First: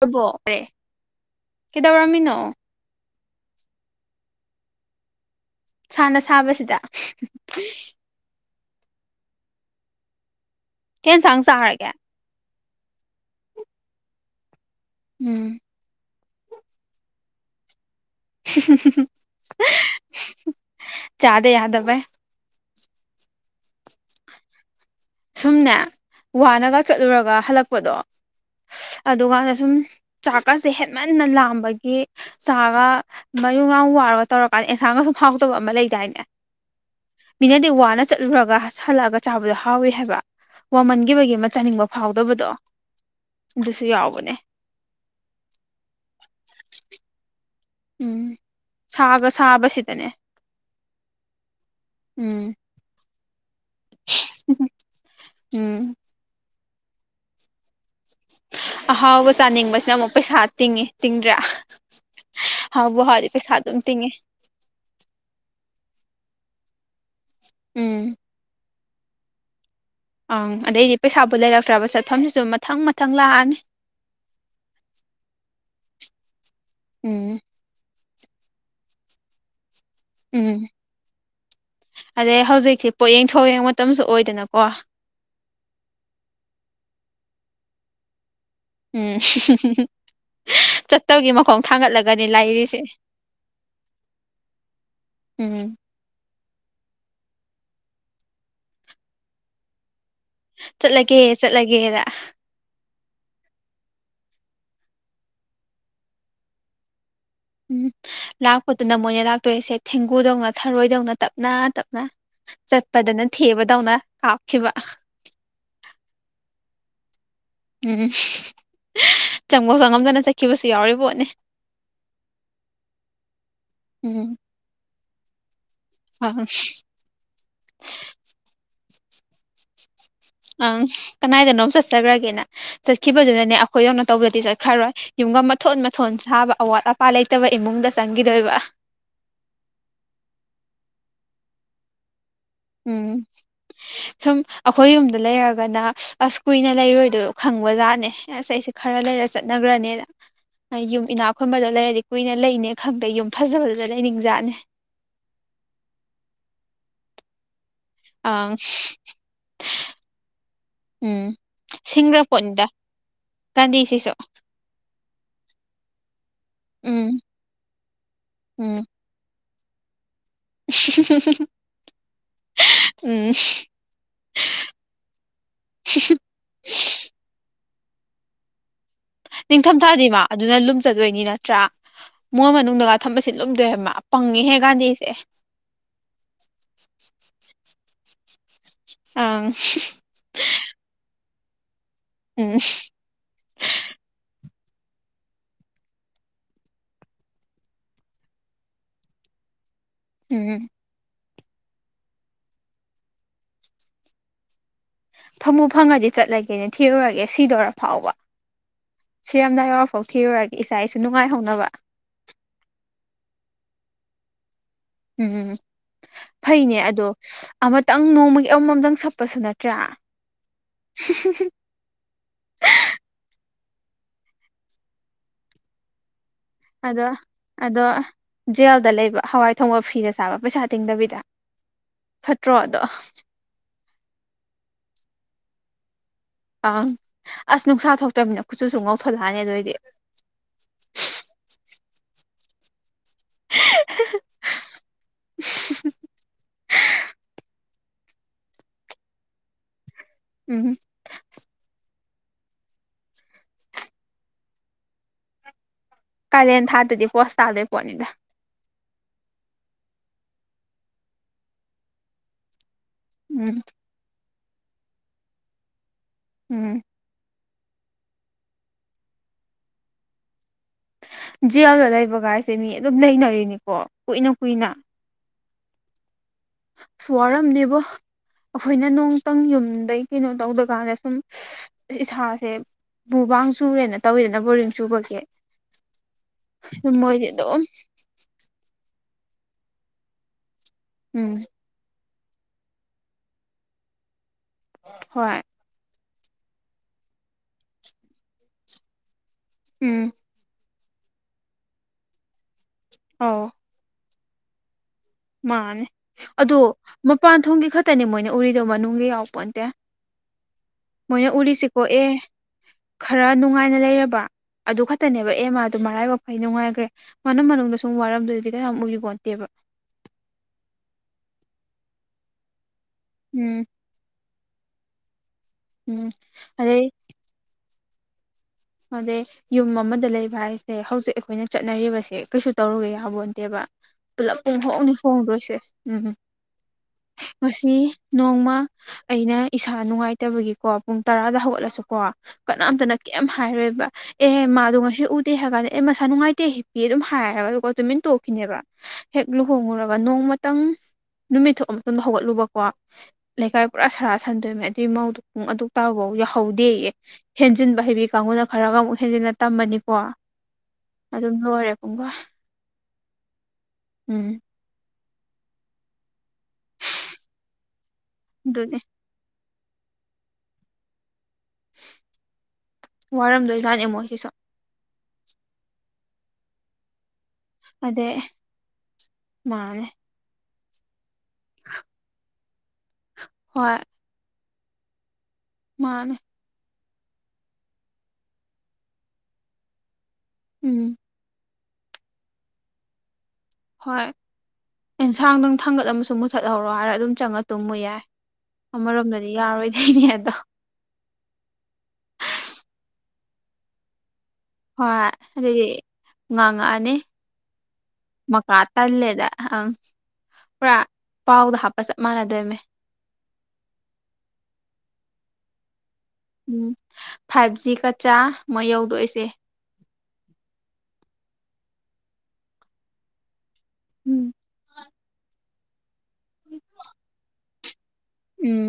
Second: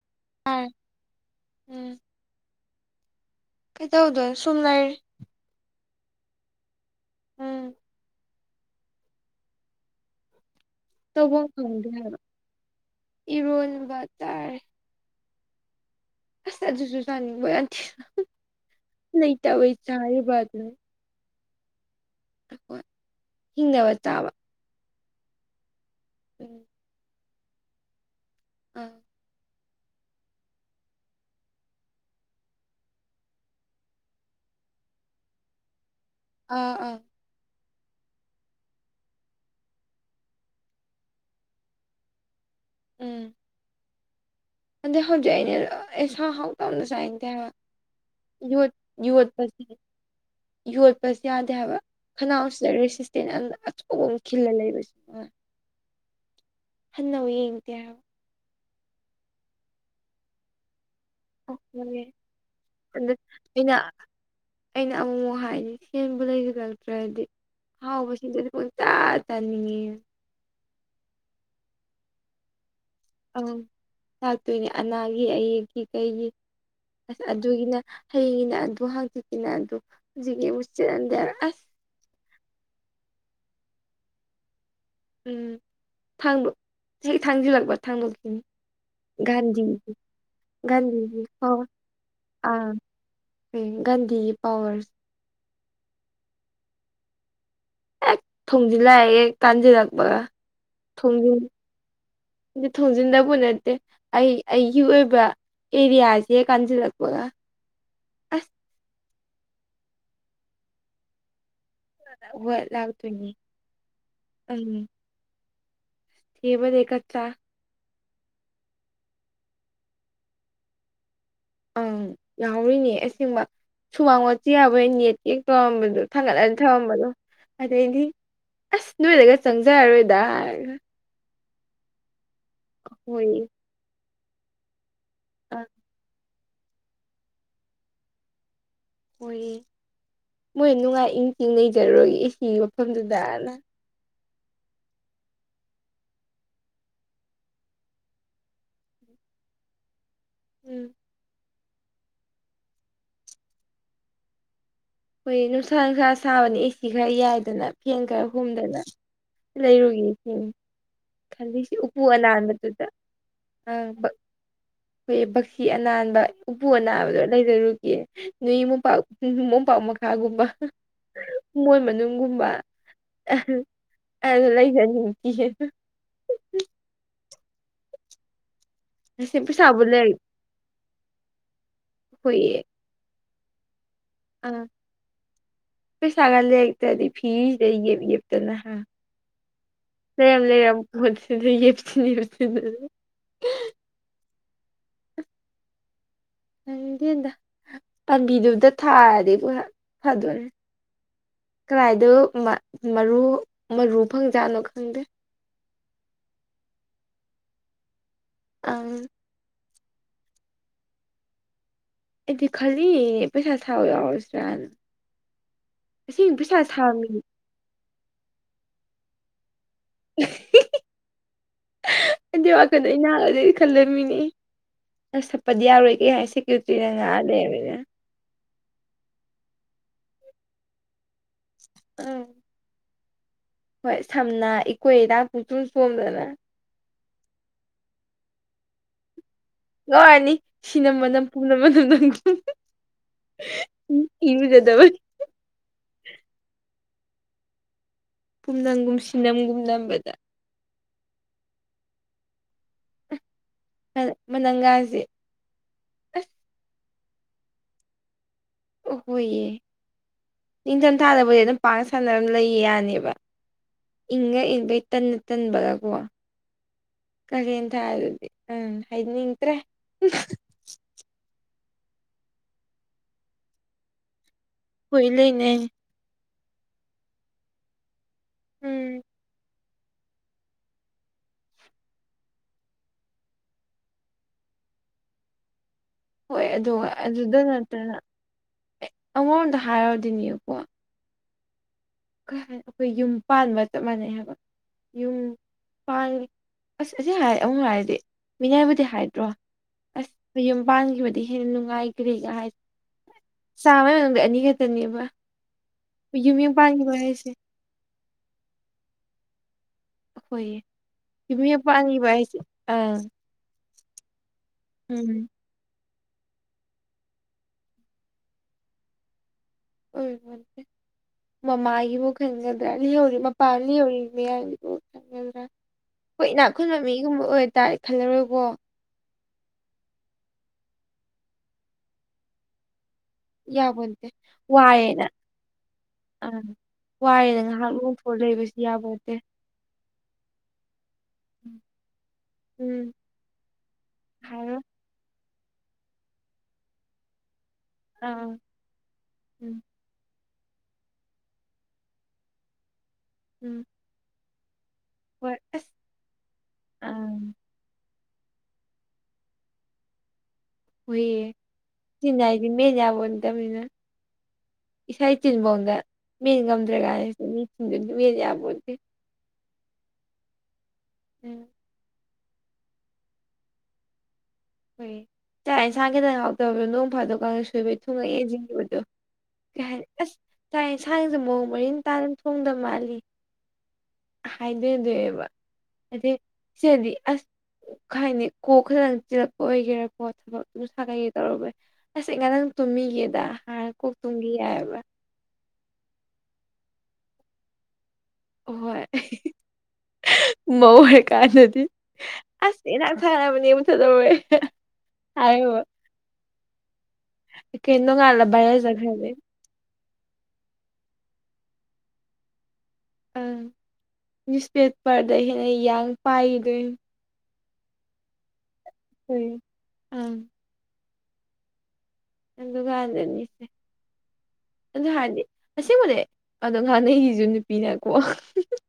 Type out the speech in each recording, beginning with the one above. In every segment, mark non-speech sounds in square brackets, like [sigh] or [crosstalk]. ꯔꯕꯣꯦ ꯇꯥꯔꯦ ꯀꯩꯗꯧꯔꯝꯃꯤꯅꯣ ꯀꯩꯗꯧꯗꯣ ꯁꯣꯝ ꯂꯩꯔ ꯁꯥꯅ ꯁꯥꯕꯁꯤꯗ ꯎꯝ ꯀꯦꯟ ꯆꯥꯡ ꯆꯥꯔꯒꯦ ꯏꯔꯣꯜꯕꯇꯔ ꯎꯝ ꯑꯁꯦ ꯁꯨꯨꯁꯅꯤ ꯅ ꯇꯕꯩ ꯆꯔꯕꯅ ꯆꯥꯗꯦ ꯌꯥꯗꯕ ꯍꯣꯏ ꯍꯤꯡꯅꯕ ꯇꯥꯕ ꯁꯨꯝꯅꯦ ꯎꯝ ꯋꯥꯅꯒ ꯆꯠꯂꯨꯔꯒ ꯍꯜꯂꯛꯄꯗꯣ ꯑꯥ ꯑꯗꯨꯀꯥꯟꯗ ꯁꯨꯝ ꯆꯥꯛꯀꯁꯦ ꯍꯦꯟꯃꯟꯅ ꯂꯥꯝꯕꯒꯤ ꯆꯥꯒ ꯃꯌꯨꯒꯥꯡ ꯋꯥꯔꯒ ꯇꯧꯔꯀꯥꯟꯗ ꯑꯦꯟꯁꯥꯡꯒꯁꯨ ꯐꯥꯎꯗꯕ ꯑꯃ ꯂꯩꯗꯥꯏꯅꯦ ꯎ ꯎꯝ ꯃꯤꯅꯗꯤ ꯋꯥꯅ ꯆꯠꯂꯨꯔꯒ ꯍꯜꯂꯛꯑꯒ ꯆꯥꯕꯗꯣ ꯐꯥꯎꯏꯤ ꯍꯥꯏꯕ ꯋꯥꯃꯟꯈꯤꯕꯒꯤ ꯑꯃ ꯆꯥꯅꯤꯡꯕ ꯐꯥꯎꯗꯕꯗꯣ ꯑꯗꯨꯁꯨ ꯌꯥꯎꯕꯅꯦ ꯑꯗꯨꯗꯩ ꯍꯧꯖꯤꯛ ꯑꯩꯅ ꯑꯦ ꯁꯥ ꯍꯥꯎꯗꯧꯅ ꯆꯥꯏꯅ ꯇꯦꯕ ꯎꯝ ꯌ ꯁꯥꯒ ꯌ ꯄꯁꯤ ꯁꯥꯕꯁꯤꯗꯅꯦ ꯌꯣꯠꯄꯁꯨ ꯌꯥꯗꯦ ꯍꯥꯏꯕ ꯈꯅꯥꯎ ꯎꯝ ꯑꯁꯤꯗ ꯔꯦꯁꯤ ꯇꯦꯅꯗ ꯑꯆꯣ ꯈꯤꯜꯂ ꯂꯩꯕꯁ ꯎꯝ ꯍꯟꯅ ꯌꯦꯡꯗꯦ ꯍꯥꯏꯕ ꯑꯍꯥꯎꯕ ꯆꯥꯅꯤꯡꯕꯁꯤꯅ ꯑꯃꯨꯛ ꯄꯩꯁꯥ ꯇꯤꯡꯉꯤ ꯇꯤꯡꯗ꯭ꯔꯥ ꯕꯍꯥꯗꯤ ꯄꯩꯁꯥ ꯑꯩꯅ ꯑꯗꯨꯝ ꯇꯤꯡꯉꯤ ꯑꯩꯅ ꯑꯃꯨꯛꯃꯨꯛ ꯍꯥꯏꯗꯤ ꯁꯦꯝꯦꯟꯕꯨ ꯂꯩꯁꯤꯂꯛꯇ꯭ꯔꯗꯤ ꯎꯝ ꯍꯥꯎꯕꯕꯁꯤꯗ ꯇ ꯇꯥꯅꯤ ꯑꯪ ꯑꯗꯩꯗꯤ ꯄꯩꯁꯥꯕꯨ ꯂꯩꯔꯛꯇ꯭ꯔꯕ ꯆꯠꯐꯝꯁꯤꯁꯨ ꯃꯊꯪ ꯃꯊꯪ ꯂꯥ ꯑꯪ ꯂꯥꯛꯇꯣꯏꯅꯦ ꯑꯅꯥꯒꯤ ꯑꯌꯦꯛꯀꯤ ꯀꯩꯒꯤ ꯑꯁ ꯎꯝ ꯑꯗꯨꯒꯤꯅ ꯍꯩꯉꯅ ꯑꯗꯨ ꯍꯥꯡꯆꯤꯠꯀꯤꯅ ꯑꯗꯨ ꯎꯝ ꯍꯧꯖꯤꯛꯀꯤꯕꯨꯨ ꯆꯤꯠꯂꯗꯦ ꯑꯁ ꯑꯗꯩ ꯍꯧꯖꯤꯛꯁꯤꯤ ꯄꯣꯌꯦꯡ ꯊꯣꯡ ꯌꯦꯡ ꯃꯇꯝꯁꯨ ꯑꯣꯏꯗꯅꯀꯣ ꯎꯝ ꯊꯥꯡꯕ ꯊꯥꯡꯖꯂꯥꯛꯕ ꯊꯥꯡꯕꯣꯈꯤꯅꯤ ꯎꯝ ꯒꯥꯟꯙꯤꯒꯤ ꯆꯠꯇꯧꯒꯤ ꯃꯈꯣꯡ ꯊꯥꯡꯒꯠꯂꯒꯅꯤ ꯂꯥꯛꯔꯤꯁꯦ ꯎ ꯒꯥꯟꯙꯤꯒꯤ ꯄꯋꯥꯔꯁ ꯎꯝ ꯑꯦ ꯊꯣꯡꯖꯤꯜꯂꯥꯛꯑ ꯑꯦ ꯇꯥꯟꯁꯤꯜꯂꯛꯄꯒ ꯆꯠꯂꯒꯦ ꯆꯠꯂꯒꯦꯗ ꯑꯗꯨ ꯊꯣꯡꯖꯤꯟꯗꯕ ꯅꯠꯇꯦ ꯑꯩ ꯑꯩꯒꯤ ꯑꯣꯏꯕ ꯑꯦꯔꯤꯌꯥꯁꯤꯦ ꯀꯥꯟꯁꯤ ꯂꯥꯛꯄ ꯎꯝ ꯂꯥꯛꯄꯗꯨꯅ ꯃꯣꯏꯅ ꯂꯥꯛꯇꯣꯏꯁꯦ ꯊꯦꯡꯒꯨꯗꯧꯅ ꯊꯔꯣꯏꯗꯧꯅ ꯇꯞꯅ ꯇꯞ ꯍꯣꯏ ꯆꯠꯄꯗꯅ ꯂꯥꯛꯇꯣꯏꯅꯤ ꯊꯦꯕꯗꯧꯅ ꯀꯥꯞꯈꯤꯕ ꯍꯕꯦ ꯆ ꯎꯝ ꯆꯪꯕꯧ ꯆꯪꯉꯝꯗꯅ ꯆꯠꯈꯤꯕꯁꯨ ꯌꯥꯎꯔꯤ ꯄꯣꯠꯅꯤ ꯑꯪ ꯌꯥꯎꯔꯤꯅꯦ ꯑꯁꯦꯡꯕ ꯁꯨꯃꯥꯡ ꯎꯝ ꯋꯥꯆꯦ ꯌꯥꯕꯣꯏ ꯅꯦꯠ ꯀꯦꯛ ꯇꯧꯔꯝꯕꯗ ꯑꯪ ꯊꯥꯡꯒꯠꯂꯅꯤ ꯊꯧꯔꯝꯕꯗꯣ ꯑꯗꯩꯗꯤ ꯑꯁ ꯅꯣꯏꯗꯒ ꯆꯪꯖꯔꯔꯣꯏꯗ ꯍꯥꯏꯔꯒ ꯑꯪ ꯀꯗꯥꯏꯗꯅꯣ ꯆꯠꯆꯈ꯭ꯔꯒꯦꯅ ꯍꯣꯏꯌꯦ ꯆꯠꯈꯤꯕꯗꯨꯅꯅꯦ ꯑꯩꯈꯣꯏ ꯌꯧꯅ ꯇꯧꯕꯗꯗꯤ ꯆꯠꯈ꯭ꯔꯔꯣꯏ ꯌꯨꯝꯒ ꯑ ꯃꯊꯣꯟ ꯃꯊꯣꯟ ꯁꯥꯕ ꯑꯋꯥꯠ ꯑꯄꯥ ꯂꯩꯇꯕ ꯏꯃꯨꯡꯗ ꯆꯪꯈꯤꯗꯣꯏꯕ ꯍꯣꯏꯌꯦ ꯃꯣꯏ ꯅꯨꯡꯉꯥꯏ ꯏꯪ ꯆꯤꯡ ꯂꯩꯖꯔꯔꯣꯏꯒꯦ ꯑꯦ ꯁꯤ ꯎꯝ ꯁꯨꯝ ꯑꯩꯈꯣꯏ ꯌꯨꯝꯗ ꯂꯩꯔꯒꯅ ꯑꯁ ꯀꯨꯏꯅ ꯂꯩꯔꯣꯏꯗꯣ ꯈꯪꯕ ꯖꯥꯠꯅꯦ ꯉꯁ ꯑꯩꯁꯦ ꯈꯔ ꯂꯩꯔ ꯆꯠꯅꯈ꯭ꯔꯅꯦꯅ ꯎꯝ ꯌꯨꯝ ꯏꯅꯥꯛ ꯈꯨꯟꯕꯗꯣ ꯂꯩꯔꯗꯤ ꯀꯨꯏꯅ ꯂꯩꯅꯦ ꯈꯪꯗꯦ ꯌꯨꯝ ꯐꯖꯕꯗꯨꯗ ꯂꯩꯅꯤꯡꯖꯥꯠꯅꯦ ꯑꯩꯈꯣꯏ ꯅꯨꯡꯁꯥ ꯅꯨꯡꯁꯥ ꯁꯥꯕꯅ ꯑꯦꯁꯤ ꯈꯔ ꯌꯥꯏꯗꯅ ꯐꯦꯟ ꯈꯔ ꯑꯪ ꯍꯨꯝꯗꯅ ꯂꯩꯔꯨꯒꯦꯁꯦ ꯎꯝ ꯈꯜꯂꯤꯁꯤ ꯎꯄꯨ ꯑꯅꯥꯟꯕꯗꯨꯗ ꯑꯪ ꯀꯗꯁꯤꯁꯨꯣ ꯑꯩꯈꯣꯏ ꯕꯛꯁꯤ ꯑꯅꯥꯟꯕ ꯎꯄꯨ ꯎꯝ ꯑꯅꯥꯕꯗꯣ ꯂꯩꯖꯔꯨꯒꯦ ꯅꯣꯏ ꯎꯝ ꯃꯨꯄꯥ ꯎ ꯅꯃꯣꯝꯄꯥꯛ ꯃꯈꯥꯒꯨꯝꯕ ꯃꯃꯣꯏ ꯃꯅꯨꯡꯒꯨꯝꯕ ꯎꯝ ꯑ ꯑ ꯂꯩꯖꯅꯤꯦ [inaudible] ꯑꯁꯤ ꯄꯩꯁꯥꯕꯨ ꯂꯩ ꯅꯤꯡꯊꯝꯊꯥꯗꯤꯃ ꯑꯗꯨꯅ ꯂꯨꯝꯖꯗꯣꯏꯅꯤ ꯅꯠꯇ꯭ꯔꯥ ꯃꯣꯏ ꯍꯣꯏꯌꯦ ꯃꯅꯨꯡꯗꯒ ꯊꯝꯁ ꯂꯨꯝꯗꯣꯏꯕꯃ ꯐꯪꯉꯦ ꯍꯦꯛꯀꯥꯟꯗ ꯑꯩꯁꯦ ꯐ ꯁꯒꯥꯏꯂꯛꯇ ꯑꯗꯤ ꯐꯤ ꯂꯩ ꯌꯦꯦꯞꯇꯅ ꯍꯥ ꯑꯥ ꯂꯩꯝ ꯂꯩꯔꯝ ꯃ ꯌꯦꯞꯇ ꯌꯦ ꯎꯝ ꯅꯪꯦꯟꯗ ꯄꯥꯝꯕꯤꯗꯨꯗ ꯊꯥꯔꯗꯤ ꯄꯨꯔ ꯐꯗꯣꯏꯔꯦ ꯎꯝ ꯀꯗꯥꯥꯏꯗ ꯃꯔꯨ ꯃꯔꯨ ꯐꯪꯖꯥꯠꯅꯣ ꯈꯪꯗꯦ ꯐꯃꯨ ꯐꯪꯉꯗꯤ ꯆꯠꯂꯒꯦꯅ ꯊꯤꯔꯨꯔꯒꯦ ꯁꯤꯗꯣꯏꯔ ꯐꯥꯎꯕ ꯑ ꯁꯤꯔꯝꯗꯥꯏ ꯌꯥꯎꯔꯐꯥꯎ ꯊꯤꯔꯨꯔꯒꯦ ꯏꯆꯥ ꯏꯁꯨ ꯅꯨꯡꯉꯥꯏꯍꯧꯅꯕ ꯑꯩꯗꯤ ꯈꯂꯤ ꯄꯩꯁꯥ ꯊꯥ ꯑꯥꯎꯁ ꯔ ꯎꯝ ꯐꯩꯅꯦ ꯑꯗꯣ ꯃꯤꯅꯤ ꯑꯃꯇꯪ ꯅꯣꯡꯃꯒꯤ ꯑꯃꯃꯝꯇꯪ ꯁꯛꯄꯁꯨ ꯅꯠꯇ꯭ꯔꯥ ꯍꯥꯏꯗꯤ ꯋꯥꯈꯟ ꯑ ꯅꯍ ꯑꯗꯨꯗꯩ ꯈꯜꯂꯝꯃꯤꯅꯤ ꯑꯁ ꯊꯛꯄꯗꯤ ꯌꯥꯔꯣꯏ ꯀꯩ ꯍꯥꯏꯁꯤꯦ ꯀꯇꯪ ꯑꯗꯣ ꯑꯗꯦ ꯍꯥꯏꯕꯒ ꯑꯗꯣ ꯖꯦꯜꯗ ꯂꯩꯕ ꯍꯋꯥꯏ ꯊꯣꯡꯕ ꯐꯤꯗ ꯆꯥꯕ ꯄꯩꯁꯥ ꯇꯤꯡꯗꯕꯤꯗ ꯎꯝ ꯐꯠꯇ꯭ꯔꯣ ꯑꯗꯣ ꯍꯣꯏ ꯁꯝꯅ ꯏꯀꯣꯏ ꯍꯤꯗꯥꯛ ꯄꯨꯡꯆꯨꯝ ꯁꯣꯝꯗꯅ ꯑꯪ ꯑꯁ ꯅꯨꯡꯁꯥ ꯊꯣꯛꯇꯃꯤꯅ ꯈꯨꯠꯆꯁꯨ ꯉꯧꯊꯠꯂꯛꯑꯅꯤ ꯑꯗꯨꯑꯣ ꯑꯣꯏꯗꯤ ꯇꯔꯅꯤ ꯁꯤꯅ ꯃꯅꯝ ꯄꯨꯅ ꯃꯅꯝꯗꯪ ꯏꯗꯗꯕ [inaudible] ꯄꯨꯝꯅꯝꯒꯨꯝ ꯁꯤꯅꯝꯒꯨꯝ ꯅꯝꯕꯗ ꯎꯝ ꯃꯅꯪꯒꯥꯁꯤꯦ ꯀꯥꯂꯦꯟ ꯊꯥꯗꯗꯤ ꯄꯣꯁ ꯇꯥꯗꯣꯏ ꯄꯣꯠꯅꯤꯗ ꯑꯍꯣꯏꯌꯦ ꯅꯤꯡꯊꯝꯊꯥꯗꯕꯨꯗꯤ ꯑꯗꯨꯝ ꯄꯥꯛꯅ ꯁꯥꯟꯅꯔꯝ ꯂꯩꯌꯦ ꯌꯥꯅꯦꯕ ꯎꯝ ꯏꯪꯒ ꯏꯟꯕꯩ ꯇꯟꯅ ꯇꯟꯕ ꯂ ꯀꯣ ꯎꯝ ꯀꯀꯦꯟ ꯊꯥꯔꯗꯤ ꯎꯝ ꯍꯥꯏꯅꯤꯡꯗ꯭ꯔꯦ ꯖꯦꯜꯗ ꯂꯩꯕꯒꯥꯏꯁꯦ ꯃꯤ ꯑꯗꯨꯝ ꯂꯩꯅꯔꯤꯅꯤꯀꯣ ꯀꯨꯏꯅ ꯀꯨꯏꯅ ꯄꯣꯏ ꯂꯩꯅꯦ ꯁ ꯋꯥꯔꯝꯅꯦꯕꯣ ꯑꯩꯈꯣꯏꯅ ꯎꯝ ꯅꯨꯡꯇꯪ ꯌꯨꯝꯗꯩ ꯀꯩꯅꯣ ꯇꯧꯗꯀꯥꯟꯗ ꯁꯨꯝ ꯏꯁꯥꯁꯦ ꯨꯕꯥ ꯁꯨꯔꯦꯅ ꯇꯧꯋꯤꯗꯅ ꯕꯣꯔꯤꯡ ꯁꯨꯕꯒꯤ ꯍꯣꯏ ꯑꯗꯨꯒ ꯑꯗꯨꯗ ꯑꯗꯨꯝ ꯅꯠꯇꯅ ꯑꯃꯔꯣꯝꯗ ꯍꯥꯏꯔꯗꯤꯅꯦꯕꯀꯣ ꯎꯝ ꯑꯩꯈꯣꯏ ꯌꯨꯝ ꯄꯥꯟꯕ ꯆꯞ ꯃꯥꯟꯅꯩ ꯍꯥꯏꯕ ꯍꯣꯏ ꯄꯥꯉ ꯑꯁ ꯑꯁꯤ ꯍꯥꯏ ꯑꯃꯨꯛ ꯍꯥꯏꯔꯗꯤ ꯃꯤꯅꯥꯏꯕꯨꯗꯤ ꯍꯥꯏꯗ꯭ꯔꯣ ꯎꯝ ꯌꯨꯝ ꯄꯥꯟꯈꯤꯕꯗꯤ ꯍꯦꯟꯅ ꯅꯨꯡꯉꯥꯏꯈ꯭ꯔꯦꯒ ꯍꯥꯏꯦ ꯑꯣ ꯆꯥꯕꯒꯤ ꯃꯅꯨꯡꯗ ꯑꯅꯤꯈꯛꯇꯅꯦꯕ ꯃꯥꯅꯤ ꯑꯗꯣ ꯃꯄꯥꯟ ꯊꯣꯡꯒꯤ ꯈꯛꯇꯅꯦ ꯃꯣꯏꯅ ꯎꯔꯤꯗꯧ ꯃꯅꯨꯡ ꯌꯥꯎꯄꯣꯟꯇꯦ ꯑꯩꯈꯣꯏꯒꯤ ꯃꯣꯏꯅꯥ ꯌꯨꯝ ꯍꯦꯛ ꯎꯔꯤꯁꯦꯀꯣ ꯑꯦ ꯄꯥꯟꯈꯤꯕ ꯍꯥꯏꯁꯦ ꯑꯪ ꯈꯔ ꯅꯨꯡꯉꯥꯏꯅ ꯂꯩꯔꯕ ꯑꯗꯨ ꯎꯝ ꯈꯛꯇꯅꯦꯕ ꯑꯦꯃ ꯑꯗꯨ ꯃꯔꯥꯏꯕꯛ ꯑꯩ ꯅꯨꯡꯉꯥꯏꯒ꯭ꯔꯦ ꯃꯥ ꯃꯅꯨꯡꯗ ꯁꯨꯝ ꯋꯥꯔꯝꯗꯣꯏꯗꯨꯗꯤ ꯀꯌꯥꯝ ꯎꯕꯤꯕꯣ ꯇꯦꯕ [unintelligible] ꯃꯃꯥꯒꯤꯕꯨ ꯈꯟꯒꯗ꯭ꯔꯥ ꯂꯩꯍꯧꯔꯤ ꯃꯄꯥ ꯎꯝ ꯂꯩꯍꯧꯔꯤ [unintelligible] ꯎꯝ [unintelligible] ꯍꯣꯏ ꯏꯅꯥꯛ ꯈꯨꯟꯕ ꯑꯗꯩ ꯃꯤꯒꯨꯝꯕ ꯑꯣꯏꯇꯥꯔ ꯈꯜꯂꯔꯣꯏꯕꯣ ꯑꯗꯩ ꯌꯨꯝ ꯑꯃꯗ ꯂꯩꯕ ꯍꯥꯏꯁꯦ ꯍꯧꯖꯤꯛ ꯑꯩꯈꯣꯏꯅ ꯆꯠꯅꯔꯤꯕꯁꯦ ꯀꯩꯁꯨ ꯇꯧꯔꯨꯒꯦ ꯌꯥꯕꯣ ꯇꯦꯕ ꯌꯥꯕꯣꯟꯇꯦ ꯄꯨꯂꯞ ꯄꯨꯡ ꯍꯣꯡꯅꯤ ꯋꯥꯔꯦꯅ ꯍꯣꯡꯗꯣꯏꯁꯦ ꯎꯝ ꯑꯪ ꯋꯥꯔꯦꯅ ꯉꯥꯏꯍꯥꯛ ꯉꯁꯤ ꯂꯣꯡꯊꯣꯛꯑ ꯅꯣꯡꯃ ꯂꯩꯕꯁꯨ ꯌꯥꯕꯣꯟꯇꯦ ꯑꯩꯅ ꯏꯁꯥ ꯅꯨꯡꯉꯥꯏꯇꯕꯒꯤ ꯀꯣ ꯄꯨꯡ ꯇꯔꯥꯗ ꯍꯧꯒꯠꯂꯁꯨ ꯀꯣ ꯎꯝ ꯀꯅꯥꯝꯇꯅ ꯀꯩꯝ ꯍꯥꯏꯔꯣꯏꯕ ꯑꯦꯍ ꯍꯥꯏꯔꯣ ꯃꯥꯗꯣ ꯉꯁꯤ ꯎꯗꯦ ꯍꯥꯏ ꯀꯥꯟꯗ ꯑꯦ ꯃꯁꯥ ꯅꯨꯡꯉꯥꯏꯇꯦ ꯍꯤꯞꯄꯤ ꯑꯗꯨꯝ ꯍꯥꯏꯔꯒ ꯇꯨꯃꯤꯟ ꯑꯥ ꯇꯣꯛꯈꯤꯅꯦꯕ ꯍꯦꯛ ꯎꯝ ꯂꯨꯍꯣꯡꯉꯨꯔ ꯅꯣꯡꯃꯇꯪ ꯅꯨꯃꯤꯠ ꯊꯣꯛ ꯃꯇꯨꯡꯗ ꯍꯧꯒꯠꯂꯨꯕꯀꯣ ꯎꯝ ꯂꯩꯀꯥꯏ ꯄꯨꯔꯥ ꯁꯔꯥ ꯁꯟꯗꯣꯏꯃꯦ ꯑꯗꯨꯏ ꯃꯧꯗꯨ ꯍꯣꯏ ꯄꯨꯡ ꯑꯗꯨꯛ ꯑꯁ ꯇꯥꯕꯕꯥꯎ ꯌꯥꯍꯧꯗꯦ ꯑꯦ ꯑꯪ ꯍꯦꯟꯖꯤꯟꯕ ꯍꯩꯕꯤ ꯀꯥꯡꯕꯨꯨꯅ ꯈꯔꯒ ꯑꯃꯨꯛ ꯍꯦꯟꯖꯤꯟꯅ ꯇꯃꯅꯤꯀꯣ ꯍꯣꯢꯌꯦ ꯆꯤꯟ [unintelligible] ꯌꯥꯕ ꯅꯠꯇꯅꯤꯅ ꯎꯝ ꯏꯁꯥ ꯆꯤꯟꯐꯥꯎꯗ ꯃꯤꯅꯤ ꯉꯝꯗ꯭ꯔꯦ ꯀꯥꯏꯅ ꯃꯤ ꯆꯤꯟꯗꯨꯗꯤ ꯃꯤꯟ ꯌꯥꯕꯣꯟꯇꯦ ꯑꯗꯨꯅꯦ ꯎꯝ ꯋꯥꯔꯝꯗꯣꯏ ꯖꯠꯅꯦ ꯃꯣꯏ ꯁꯤꯁꯣ [unintelligible] ꯆꯥꯛ ꯌꯦꯟꯁꯥꯡ ꯈꯤꯇꯪ ꯍꯥꯎꯗꯕꯗꯣ ꯅꯣꯡ ꯐꯥꯗꯣꯛ ꯀ ꯊꯣꯏꯕꯩ ꯑꯗꯩ ꯊꯣꯉꯛꯑꯦ [unintelligible] ꯀꯩ ꯃꯥꯅꯦ ꯍꯥꯏꯅꯤ ꯑꯁ ꯆꯥꯛ ꯌꯦꯟꯁꯥꯡꯁꯦ ꯃꯑꯣꯡ ꯃꯔꯤꯟ ꯇꯥꯅ ꯊꯣꯡꯗꯕ ꯃꯥꯜꯂꯤ ꯍꯣꯏ ꯍꯥꯏꯗꯦꯗꯕ ꯃꯥꯅꯦ [unintelligible] ꯁꯤꯗꯗꯤ ꯑꯁ ꯈꯍꯥꯏꯅꯤ ꯀꯣꯛ ꯈꯗꯪ ꯆꯤꯜꯂꯛꯄ ꯑꯣꯏꯒꯦꯔꯥꯀꯣ [unintelligible] ꯎꯝ ꯇꯧꯔꯨꯨꯒꯦ ꯑꯁ ꯑꯩ ꯉꯗꯪ ꯇꯨꯝꯃꯤꯒꯦꯗꯥꯟ ꯍꯥꯏꯔꯥ ꯀꯣꯛ ꯍꯣꯏ ꯇꯨꯝꯒꯤ ꯌꯥꯌꯦꯕꯥ ꯑꯦꯟꯁꯥꯡꯗꯪ ꯊꯥꯡꯒꯠꯂꯝꯨ ꯃꯨꯊꯠꯍꯧꯔꯣ ꯍꯥꯏꯔ ꯑꯗꯨꯝ ꯆꯪꯉ ꯇꯨꯝꯃꯨ ꯌꯥꯏ ꯍꯣꯏ ꯑꯃꯔꯣꯝꯗꯗꯤ ꯌꯥꯔꯣꯏꯗꯣꯏꯅꯦ ꯑꯗꯣ ꯃꯧ ꯑꯣꯏꯔꯀꯥꯟꯗꯗꯤ ꯑꯁ ꯏꯟꯅꯥꯛ ꯁꯥꯅꯕꯅꯦ [unintelligible] ꯍꯣꯏ ꯑꯗꯨꯗꯤ ꯉꯥꯡꯉꯛꯑꯅꯤ ꯀꯩꯅꯣ ꯅꯣꯡꯉꯥꯜꯂ ꯃꯀꯥ ꯚꯥꯏꯔꯦꯜ ꯆꯠꯈ꯭ꯔꯅꯤ ꯇꯜꯂꯦꯗ ꯑꯪ ꯄꯨꯔꯥ ꯄꯥꯎꯗ ꯍꯥꯞꯄ ꯆꯞ ꯃꯥꯟꯅꯗꯣꯏꯃꯤ ꯑꯪ ꯅ꯭ꯌꯨꯁꯄꯦꯄꯔꯗ ꯍꯦꯟꯅ ꯌꯥꯡ ꯄꯥꯏꯒꯤ ꯗꯣꯏ ꯎꯝ ꯐꯥꯏꯚ ꯖꯤ ꯀꯆꯥ ꯃꯣꯏꯌꯧ ꯍꯣꯏ ꯑꯥ ꯅꯗꯨꯒꯟꯗꯅꯤ ꯎꯝ ꯑꯗꯨ ꯍꯥꯏꯔꯗꯤ ꯑꯁꯦꯡꯕꯅꯦ ꯑꯗꯣ ꯉꯥꯟꯅꯩꯒꯤꯁꯨ ꯅꯨꯄꯤꯅꯀꯣ ꯎꯝ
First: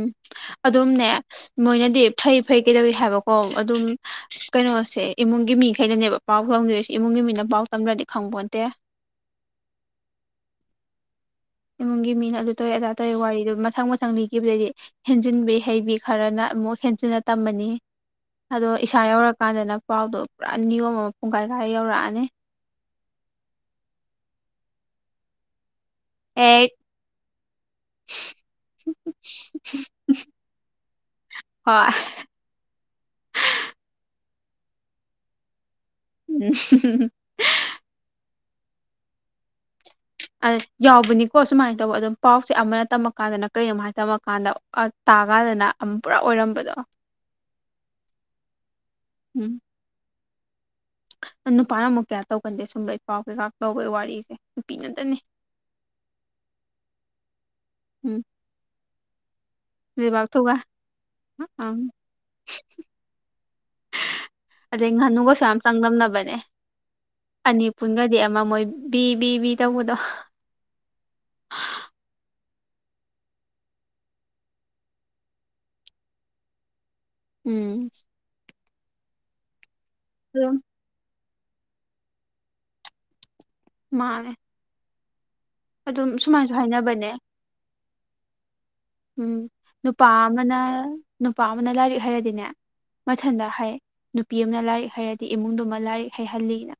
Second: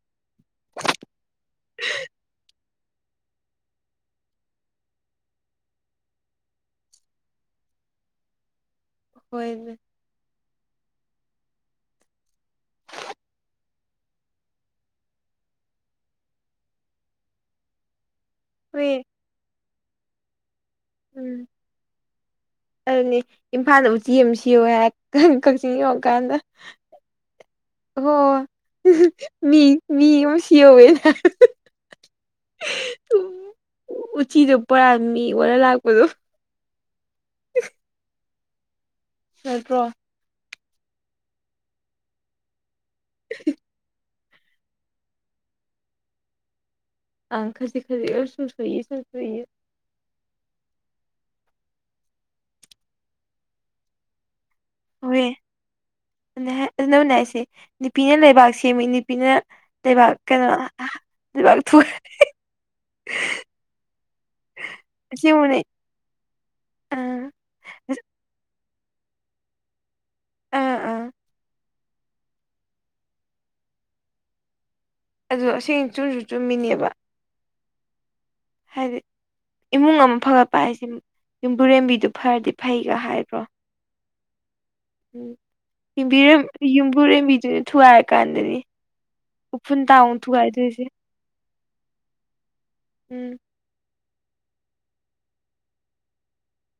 ꯑꯗꯨꯝꯅꯦ ꯃꯣꯏꯅꯗꯤ ꯐꯩ ꯐꯩ ꯀꯩꯗꯧꯋꯤ ꯍꯥꯏꯕꯀꯣ ꯑꯗꯨꯝ ꯀꯩꯅꯣꯁꯦ ꯏꯃꯨꯡꯒꯤ ꯃꯤꯈꯩꯩꯅꯅꯦꯕ ꯄꯥꯎ ꯐꯪꯗꯣꯏꯁꯤ ꯏꯃꯨꯡꯒꯤ ꯃꯤꯅ ꯄꯥꯎ ꯇꯝꯗ꯭ꯔꯗꯤ ꯈꯪꯕꯣꯟꯇꯦ ꯍꯣꯏ ꯏꯃꯨꯡꯒꯤ ꯃꯤꯅ ꯑꯗꯨ ꯇꯧꯋꯦ ꯑꯗꯥ ꯇꯧꯋ ꯋꯥꯔꯤꯗꯨ ꯃꯊꯪ ꯃꯊꯪ ꯂꯤꯒꯤꯕꯗꯩꯗꯤ ꯍꯦꯟꯖꯤꯟꯕꯤ ꯍꯩꯕꯤ ꯈꯔꯅ ꯑꯃꯨꯛ ꯍꯦꯟꯖꯤꯟꯅ ꯇꯝꯃꯅꯤ ꯑꯗꯣ ꯍꯣꯏ ꯏꯁꯥ ꯌꯧꯔꯀꯥꯟꯗꯅ ꯄꯥꯎꯗꯣ ꯄꯨꯔꯥ ꯅꯤꯌꯣꯝ ꯑꯃ ꯄꯨꯡ ꯀꯥꯏ ꯎꯝ ꯀꯥꯏ ꯌꯧꯔꯛꯑꯅꯤ ꯑꯗꯨꯅꯤ ꯏꯝꯐꯥꯜꯗ ꯎꯆꯤ ꯑꯃ ꯁꯤꯌꯣ ꯍꯥꯏ ꯀꯛꯆꯤꯡ ꯌꯧꯉꯀꯥꯟꯗ ꯑꯦ ꯑꯣ ꯃꯤ ꯃꯤ ꯁꯤ ꯌꯋꯦ [unintelligible] ꯍꯣꯏ [unintelligible] ꯎ ꯎꯆꯤꯗꯣ ꯄꯣꯔꯥ ꯃꯤ ꯑꯣꯔ ꯂꯥꯛꯄꯗꯣ [unintelligible] [inaudible] ꯍꯥꯏꯠꯇ꯭ꯔꯣ ꯑ ꯌꯥꯎꯕꯅꯤꯀꯣ ꯁꯨꯃꯥꯏꯅ ꯇꯧꯕ ꯑꯗꯨꯝ ꯄꯥꯎꯁꯦ ꯑꯃꯅ ꯇꯝꯃꯀꯥꯟꯗꯅ ꯀꯔꯤꯃꯥꯏꯅ ꯇꯝꯃꯀꯥꯟꯗ ꯇꯥꯀꯥꯟꯗꯅ ꯑꯃ ꯄꯨꯔꯥ ꯑꯣꯏꯔꯝꯕꯗꯣ ꯑ ꯈꯖꯤ ꯈꯖꯤꯁꯨꯨꯡ ꯁꯣꯏꯏ ꯁꯨꯡ ꯁꯣꯏꯏ ꯎꯝ ꯅꯨꯄꯥꯅ ꯑꯃꯨꯛ ꯀꯌꯥ ꯇꯧꯒꯟꯗꯦ ꯁꯨꯝꯕ ꯏ ꯄꯥꯎ ꯀꯩꯀꯥ ꯇꯧꯋꯦ ꯋꯥꯔꯤꯁꯦ ꯅꯨꯄꯤ ꯉꯥꯛꯇꯅꯤ ꯍꯋꯦ ꯑꯗꯨꯅꯕꯨꯅꯥꯏꯁꯤ ꯅꯨꯄꯤꯅ ꯎꯝ ꯂꯩꯕꯥꯛ ꯁꯦꯝꯃꯤ ꯅꯨꯄꯤꯅ ꯂꯩꯕꯥꯛ ꯀꯩꯅꯣ ꯂꯩꯕꯥꯛ ꯊ ꯎꯝ [inaudible] ꯑꯗꯩ ꯉꯥꯅꯨꯒꯁꯨ ꯑꯁꯦꯡꯕꯅꯦ ꯌꯥꯝ ꯆꯥꯡꯗꯝꯅꯕꯅꯦ ꯑꯥ ꯑꯅꯤ ꯄꯨꯟꯒꯗꯤ ꯑꯃ ꯃꯣꯏ ꯕꯤ ꯕꯤ ꯕꯤ ꯇꯧꯕꯗꯣ ꯑꯥ ꯑꯥ ꯑꯗꯨꯗꯣ ꯑꯁꯦꯡ ꯆꯨꯝꯁꯨ ꯆꯨꯝꯃꯤꯅꯦꯕ ꯎꯝ ꯍꯥꯏꯗꯤ ꯏꯃꯨꯡ ꯑꯃ ꯑꯗꯨꯝ ꯐꯒꯠꯄ ꯍꯥꯏꯁꯦ ꯌꯨꯝꯕꯨꯔꯦꯝꯕꯤꯗꯨ ꯐꯔꯗꯤ ꯐꯩꯒ ꯍꯥꯏꯕ꯭ꯔꯣ ꯃꯥꯅꯦ ꯎꯝ ꯌꯕꯤ ꯍꯥꯏꯅꯕꯅꯦ ꯌꯨꯝꯕꯨꯔꯦꯝꯕꯤꯗꯨꯅ ꯊꯨꯒꯥꯏꯔꯀꯥꯟꯗꯅꯤ ꯎꯝ ꯎꯐꯨꯟ ꯇ ꯅꯨꯄꯥ ꯎ ꯑꯃꯅ ꯊꯨꯒꯥꯏꯗꯣꯏꯁꯦ ꯅꯨꯄꯥ ꯑꯃꯅ ꯂꯥꯏꯔꯤꯛ ꯍꯩꯔꯗꯤꯅꯦ ꯎꯝ ꯃꯊꯟꯇ ꯍꯥꯏ ꯅꯨꯄꯤ ꯑꯃꯅ ꯂꯥꯏꯔꯤꯛ ꯍꯩꯔꯗꯤ ꯏꯃꯨꯡꯗꯨꯃ ꯂꯥꯏꯔꯤꯛ ꯍꯩꯍꯜꯂꯤꯅ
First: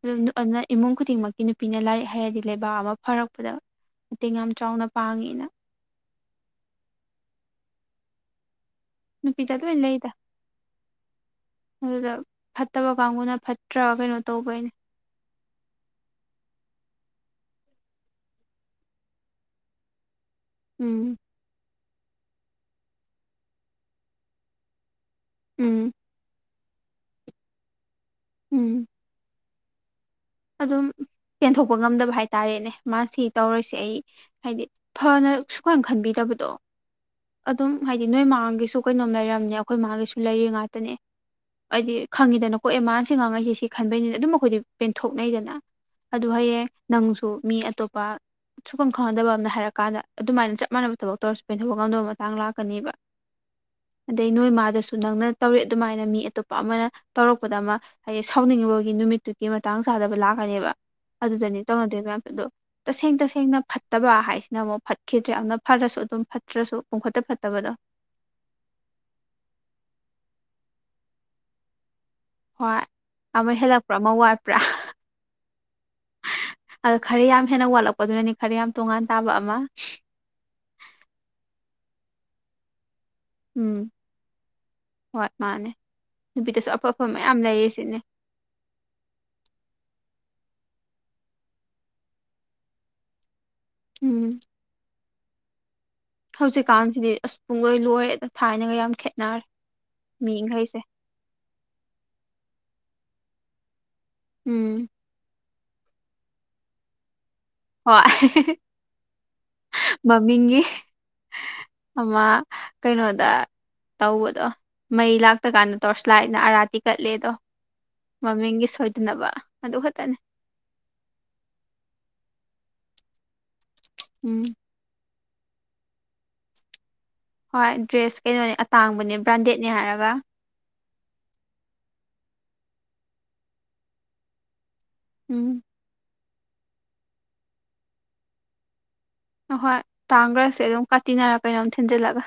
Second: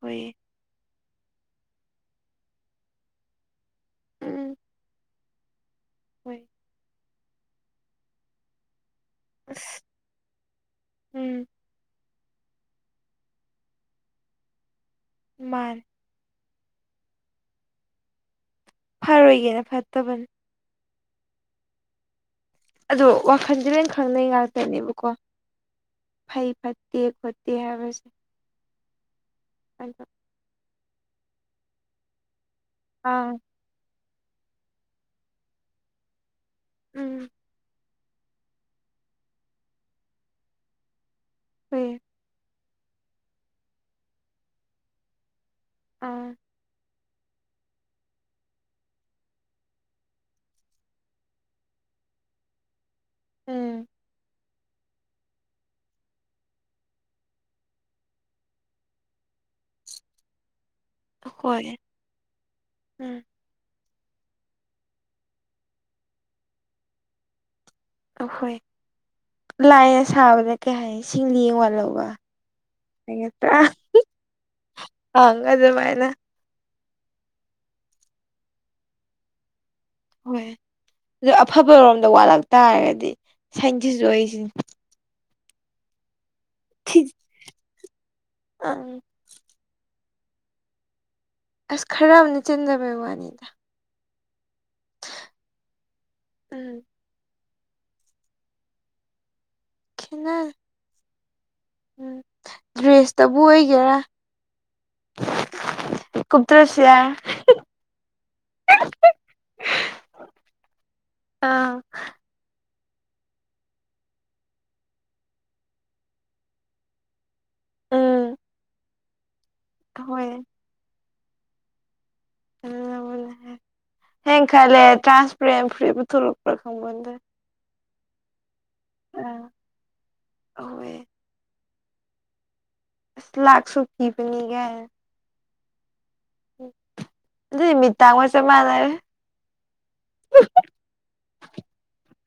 ꯍꯣꯏꯌꯦ ꯏꯃꯨꯡ ꯈꯨꯗꯤꯡꯃꯛꯀꯤ ꯅꯨꯄꯤꯅ ꯂꯥꯏꯔꯤꯛ ꯍꯩꯔꯗꯤ ꯂꯩꯕꯥꯛ ꯑꯃ ꯐꯔꯛꯄꯗ ꯃꯇꯦꯡ ꯌꯥꯝ ꯎꯝ ꯆꯥꯎꯅ ꯄꯥꯡꯉꯦꯅ ꯍꯣꯏ ꯅꯨꯄꯤꯗ ꯑꯁ ꯂꯣꯏ ꯂꯩꯗ ꯎꯝ ꯑꯗꯨꯗ ꯐꯠꯇꯕ ꯀꯥꯡꯕꯨꯅ ꯐꯠꯇ꯭ꯔ ꯀꯩꯅꯣ ꯇꯧꯕꯩꯅꯦ ꯃꯥꯅꯤ ꯐꯔꯣꯏꯒꯦꯅ ꯐꯠꯇꯕꯅꯤ ꯎꯝ ꯑꯗꯣ ꯋꯥꯈꯟꯗꯤ ꯂꯣꯏ ꯈꯪꯅꯩ ꯉꯥꯛꯇꯅꯦꯕꯀꯣ ꯎꯝ ꯐꯩ ꯐꯠꯇꯦ ꯈꯣꯠꯇꯦ ꯍꯥꯏꯕꯁꯦ ꯎꯝ [unintelligible] ꯑꯗꯨꯝ ꯄꯦꯟꯊꯣꯛꯄ ꯉꯝꯗꯕ ꯍꯥꯏꯇꯥꯔꯦꯅꯦ ꯃꯥ ꯁꯤ ꯑꯥ ꯇꯧꯔꯁꯦ ꯑꯩ ꯍꯥꯏꯗꯤ ꯐꯅ ꯁꯨꯀꯥꯟ ꯈꯟꯕꯤꯗꯕꯗꯣ ꯎꯝ ꯑꯗꯨꯝ ꯍꯥꯏꯗꯤ ꯅꯣꯏ ꯃꯃꯥꯡꯒꯤꯁꯨ ꯀꯩꯅꯣꯝ ꯂꯩꯔꯝꯅꯦ ꯑꯩꯈꯣꯏ ꯃꯥꯥꯡꯒꯤꯁꯨ ꯂꯩꯔꯤ ꯉꯥꯛꯇꯅꯦ ꯍꯥꯏꯗꯤ ꯍꯨꯏ ꯈꯪꯉꯤꯗꯅ ꯍꯣꯏ ꯑꯦꯃꯥꯟꯁꯤ ꯉꯥꯡꯉꯩꯁꯦ ꯁꯤ ꯈꯟꯕꯩꯅꯤꯅ ꯑꯗꯨꯝ ꯑꯩꯈꯣꯏꯗꯤ ꯄꯦꯟꯊꯣꯛꯅꯩꯗꯅ ꯑꯥ ꯑꯗꯨꯣ ꯍꯌꯦꯡ ꯅꯪꯁꯨ ꯃꯤ ꯑꯇꯣꯞꯄ ꯁꯨꯐꯝꯝ ꯈꯪꯅꯗꯕ ꯑꯃꯅ ꯍꯥꯏꯔ ꯀꯥꯟꯗ ꯑꯗꯨꯃꯥꯏꯅ ꯆꯞ ꯃꯥꯟꯅꯕ ꯊꯕꯛ ꯇꯧꯔꯁꯨ ꯄꯦꯟꯊꯣꯛꯄ ꯉꯝꯗꯕ ꯃꯇꯥꯡ ꯂꯥꯛꯀꯅꯦꯕ ꯎꯝ ꯑꯗꯩ ꯅꯣꯏ ꯃꯥꯗꯁꯨ ꯅꯪꯅ ꯇꯧꯔꯛ ꯑꯗꯨꯃꯥꯏꯅ ꯃꯤ ꯑꯇꯣꯞꯄ ꯑꯃꯅ ꯇꯧꯔꯛꯄꯗ ꯑꯃ ꯍꯥꯏꯗꯤ ꯁꯥꯎꯅꯤꯡꯉꯕꯒꯤ ꯅꯨꯃꯤꯠꯇꯨꯒꯤ ꯃꯇ ꯃꯇꯥꯡ ꯆꯥꯗꯕ ꯂꯥꯛꯀꯅꯦꯕ ꯑꯗꯨꯗꯅꯤ ꯑꯩꯈꯣꯏ ꯇꯧꯅꯗꯣꯏꯕ ꯃꯌꯥꯝ ꯑꯗꯣ ꯇꯁꯦꯡ ꯎꯝ ꯇꯁꯦꯡꯅ ꯐꯠꯇꯕ ꯍꯥꯏꯁꯤꯅ ꯑꯃꯨꯛ ꯐꯠꯈꯤꯗ꯭ꯔꯦ ꯌꯥꯝꯅ ꯐꯔꯁꯨ ꯑꯗꯨꯝ ꯐꯠꯇ꯭ꯔꯁꯨ ꯄꯨꯡꯈꯠꯇ ꯐꯠꯇꯕꯗꯣ ꯑꯈꯣꯏ ꯂꯥꯏꯅ ꯁꯥꯕꯗ ꯀꯩ ꯍꯥꯏ ꯁꯤꯡꯂꯤ ꯌꯦꯡ ꯋꯥꯠꯍꯧꯕ ꯍꯣꯏ ꯑꯃ ꯠꯇ ꯍꯦꯜꯂꯛꯄ꯭ꯔꯥ ꯑꯃ ꯍꯒꯥꯖꯃꯥꯏꯅ ꯑ ꯈꯔ ꯌꯥꯝ ꯍꯦꯟꯅ ꯋꯥꯠꯂꯛꯄꯗꯨꯅꯅꯤ ꯈꯔ ꯌꯥꯝ ꯇꯣꯉꯥꯟ ꯇꯥꯕ ꯑꯃ ꯍꯣꯏ ꯑꯗꯨ ꯑꯐꯕꯔꯣꯝꯗ ꯋꯥꯠꯂꯛ ꯇꯥꯔꯒꯗꯤ ꯎꯝ ꯁꯥꯏꯁꯤꯁꯨ ꯑꯩꯁꯤ ꯍꯣꯏ ꯃꯥꯅꯦ ꯅꯨꯄꯤꯗꯁꯨ ꯑꯐ ꯑꯐꯕ ꯃꯌꯥꯝ ꯂꯩꯔꯤ ꯁꯤꯅꯦ ꯑ ꯑꯁ ꯈꯔ ꯑꯃꯅ ꯆꯦꯟꯗꯕꯩ ꯋꯥꯅꯤꯗ ꯎꯝ ꯎꯝ ꯍꯧꯖꯤꯛꯀꯥꯟꯁꯤꯗꯤ ꯑꯁ ꯄꯨꯡꯂꯣꯏ ꯂꯣꯏꯔꯦꯗ ꯊꯥꯏꯅꯒ ꯌꯥꯝ ꯈꯦꯠꯅꯔꯦ ꯈꯦꯠꯅꯔꯦ ꯃꯤꯈꯩꯁꯦ ꯎꯝ ꯗ꯭ꯔꯦꯁꯇꯕꯨ ꯑꯣꯏꯒꯦꯔꯥ ꯎꯝ ꯀꯨꯞ ꯇ꯭ꯔꯁꯨ ꯌꯥ ꯍꯣꯏ ꯃꯃꯤꯡꯒꯤ ꯑꯥ ꯑꯃ ꯀꯩꯅꯣꯗ ꯇꯧꯕꯗꯣ ꯃꯩ ꯂꯥꯛꯇ ꯀꯥꯟꯗ ꯇꯣꯔꯁꯂꯥꯏꯠꯅ ꯑꯥꯔꯥꯇꯤ ꯀꯠꯂꯦ ꯑꯗꯣ ꯎꯝ ꯃꯃꯤꯡꯒꯤ ꯁꯣꯏꯗꯅꯕ ꯑꯗꯨ ꯈꯛꯇꯅꯤ ꯍꯣꯏ ꯎ ꯎꯝ ꯑꯩꯟ ꯈꯜꯂꯦ ꯇ꯭ꯔꯥꯟꯁꯄꯔꯦꯟ ꯐꯨꯔꯤꯠ ꯄꯨꯊꯣꯔꯛꯄ꯭ꯔꯥ ꯈꯪꯄꯣꯇꯦ ꯍꯣꯏ ꯗ꯭ꯔꯦꯁ ꯀꯩꯅꯣꯅꯦ ꯑꯇꯥꯡꯕꯅꯦ ꯑꯥ ꯕ꯭ꯔꯥꯟꯗꯦꯗꯅꯦ ꯍꯥꯏꯔꯒ ꯑꯍꯣꯏ ꯂꯥꯛꯁꯨꯛ ꯄꯤꯕꯅꯤꯒꯥꯟꯏ ꯎꯝ ꯑꯗꯨꯗꯤ ꯃꯤꯇꯥꯡꯕꯒ ꯆꯞ ꯃꯥꯥꯅꯔꯦ ꯑꯍꯣꯏ ꯇꯥꯡꯈ꯭ꯔꯁꯦ ꯑꯗꯨꯝ ꯀꯥꯇꯤꯅꯔ ꯀꯩꯅꯣꯝ ꯊꯤꯟꯖꯜꯂꯒ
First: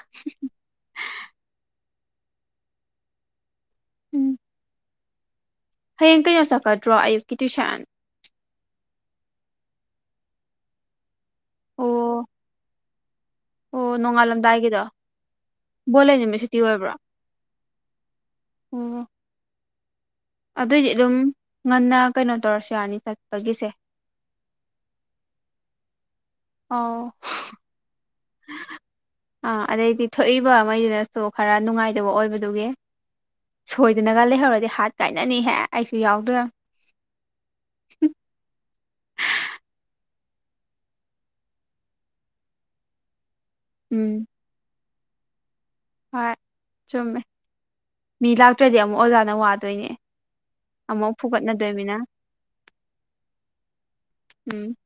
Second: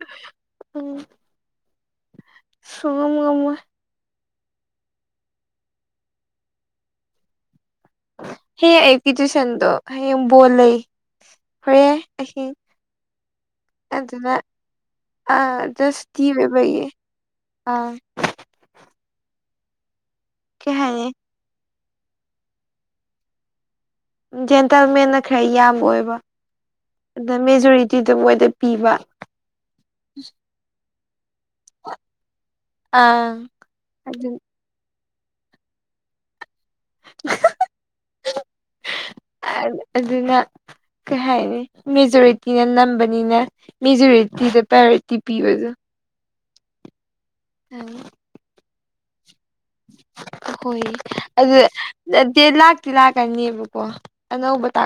ꯁꯨꯉꯝ ꯉꯝꯃꯣꯏ ꯎꯝ ꯍꯌꯦꯡ ꯀꯩꯅꯣ ꯆꯀꯗ꯭ꯔꯣ ꯑꯌꯨꯛꯀꯤ ꯇꯨꯏꯁꯟ ꯍꯌꯦꯡ ꯑꯌꯨꯛꯀꯤ ꯇꯨꯏꯁꯟꯗꯣ ꯍꯌꯦꯡ ꯕꯣꯜ ꯂꯩ ꯍꯣꯔꯦꯟ ꯑꯣ ꯑꯍꯤꯡ ꯑꯣ ꯑꯗꯨꯅ ꯅꯣꯡꯉꯥꯜꯂꯝꯗꯥꯏꯒꯤꯗꯣ ꯑꯗ ꯕꯣꯜ ꯂꯩ ꯅꯨꯃꯤꯠ ꯁꯨꯇꯤ ꯁꯨꯇꯤꯄꯤꯕꯒꯤ ꯑꯣꯏꯕ꯭ꯔꯣ ꯑꯥ ꯑꯣ ꯀꯩ ꯑꯗꯨꯏꯗꯤ ꯍꯥꯏꯅꯤ ꯑꯗꯨꯝ ꯉꯟꯅ ꯀꯩꯅꯣ ꯇꯧꯔꯁꯨ ꯌꯥꯔꯅꯤ ꯆꯠꯄꯒꯤꯁꯦ ꯖꯦꯟꯇꯜ ꯃꯦꯟꯅ ꯈꯔ ꯌꯥꯝꯕ ꯑꯣꯏꯕ ꯑꯧ ꯑꯗ ꯃꯦꯖꯣꯔꯤꯇꯤꯗ ꯃꯣꯏꯗ ꯄꯤꯕ ꯑꯥ ꯑꯗꯩꯗꯤ ꯊꯣꯛꯏꯕ ꯑꯃꯒꯤꯗ ꯑꯣ ꯈꯔ ꯅꯨꯡꯉꯥꯏꯗꯕ ꯑꯣꯏꯕꯗꯨꯒꯤ ꯑꯥ ꯁꯣꯏꯗꯅꯒ ꯑꯗꯨ ꯂꯩꯍꯧꯔꯗꯤ ꯍꯥꯠ ꯀꯥꯏꯅꯅꯤꯍꯦ ꯑꯩꯁꯨ ꯌꯥꯎꯗꯣꯏ [inaudible] ꯑ ꯑꯗꯨꯅ ꯀꯩ ꯍꯥꯏꯅꯤ ꯃꯦꯖꯣꯔꯤꯇꯤꯅ ꯅꯝꯕꯅꯤꯅ ꯎꯝ ꯃꯦꯖꯣꯔꯤꯇꯤꯗ ꯄ꯭ꯔꯥꯏꯌꯣꯔꯤꯇꯤ ꯄꯤꯕꯗꯣ ꯍꯣꯏ ꯆꯨꯝꯃꯦ ꯑꯝ ꯃꯤ ꯂꯥꯛꯇ꯭ꯔꯗꯤ ꯑꯃꯨꯛ ꯑꯣꯖꯥꯅ ꯋꯥ ꯇꯣꯏꯅꯦ ꯍꯣꯏ ꯑꯗꯨ ꯂꯥꯛꯇꯤ ꯂꯥꯛꯀꯅꯦꯕꯀꯣ ꯎꯝ ꯑꯅꯧꯕꯗ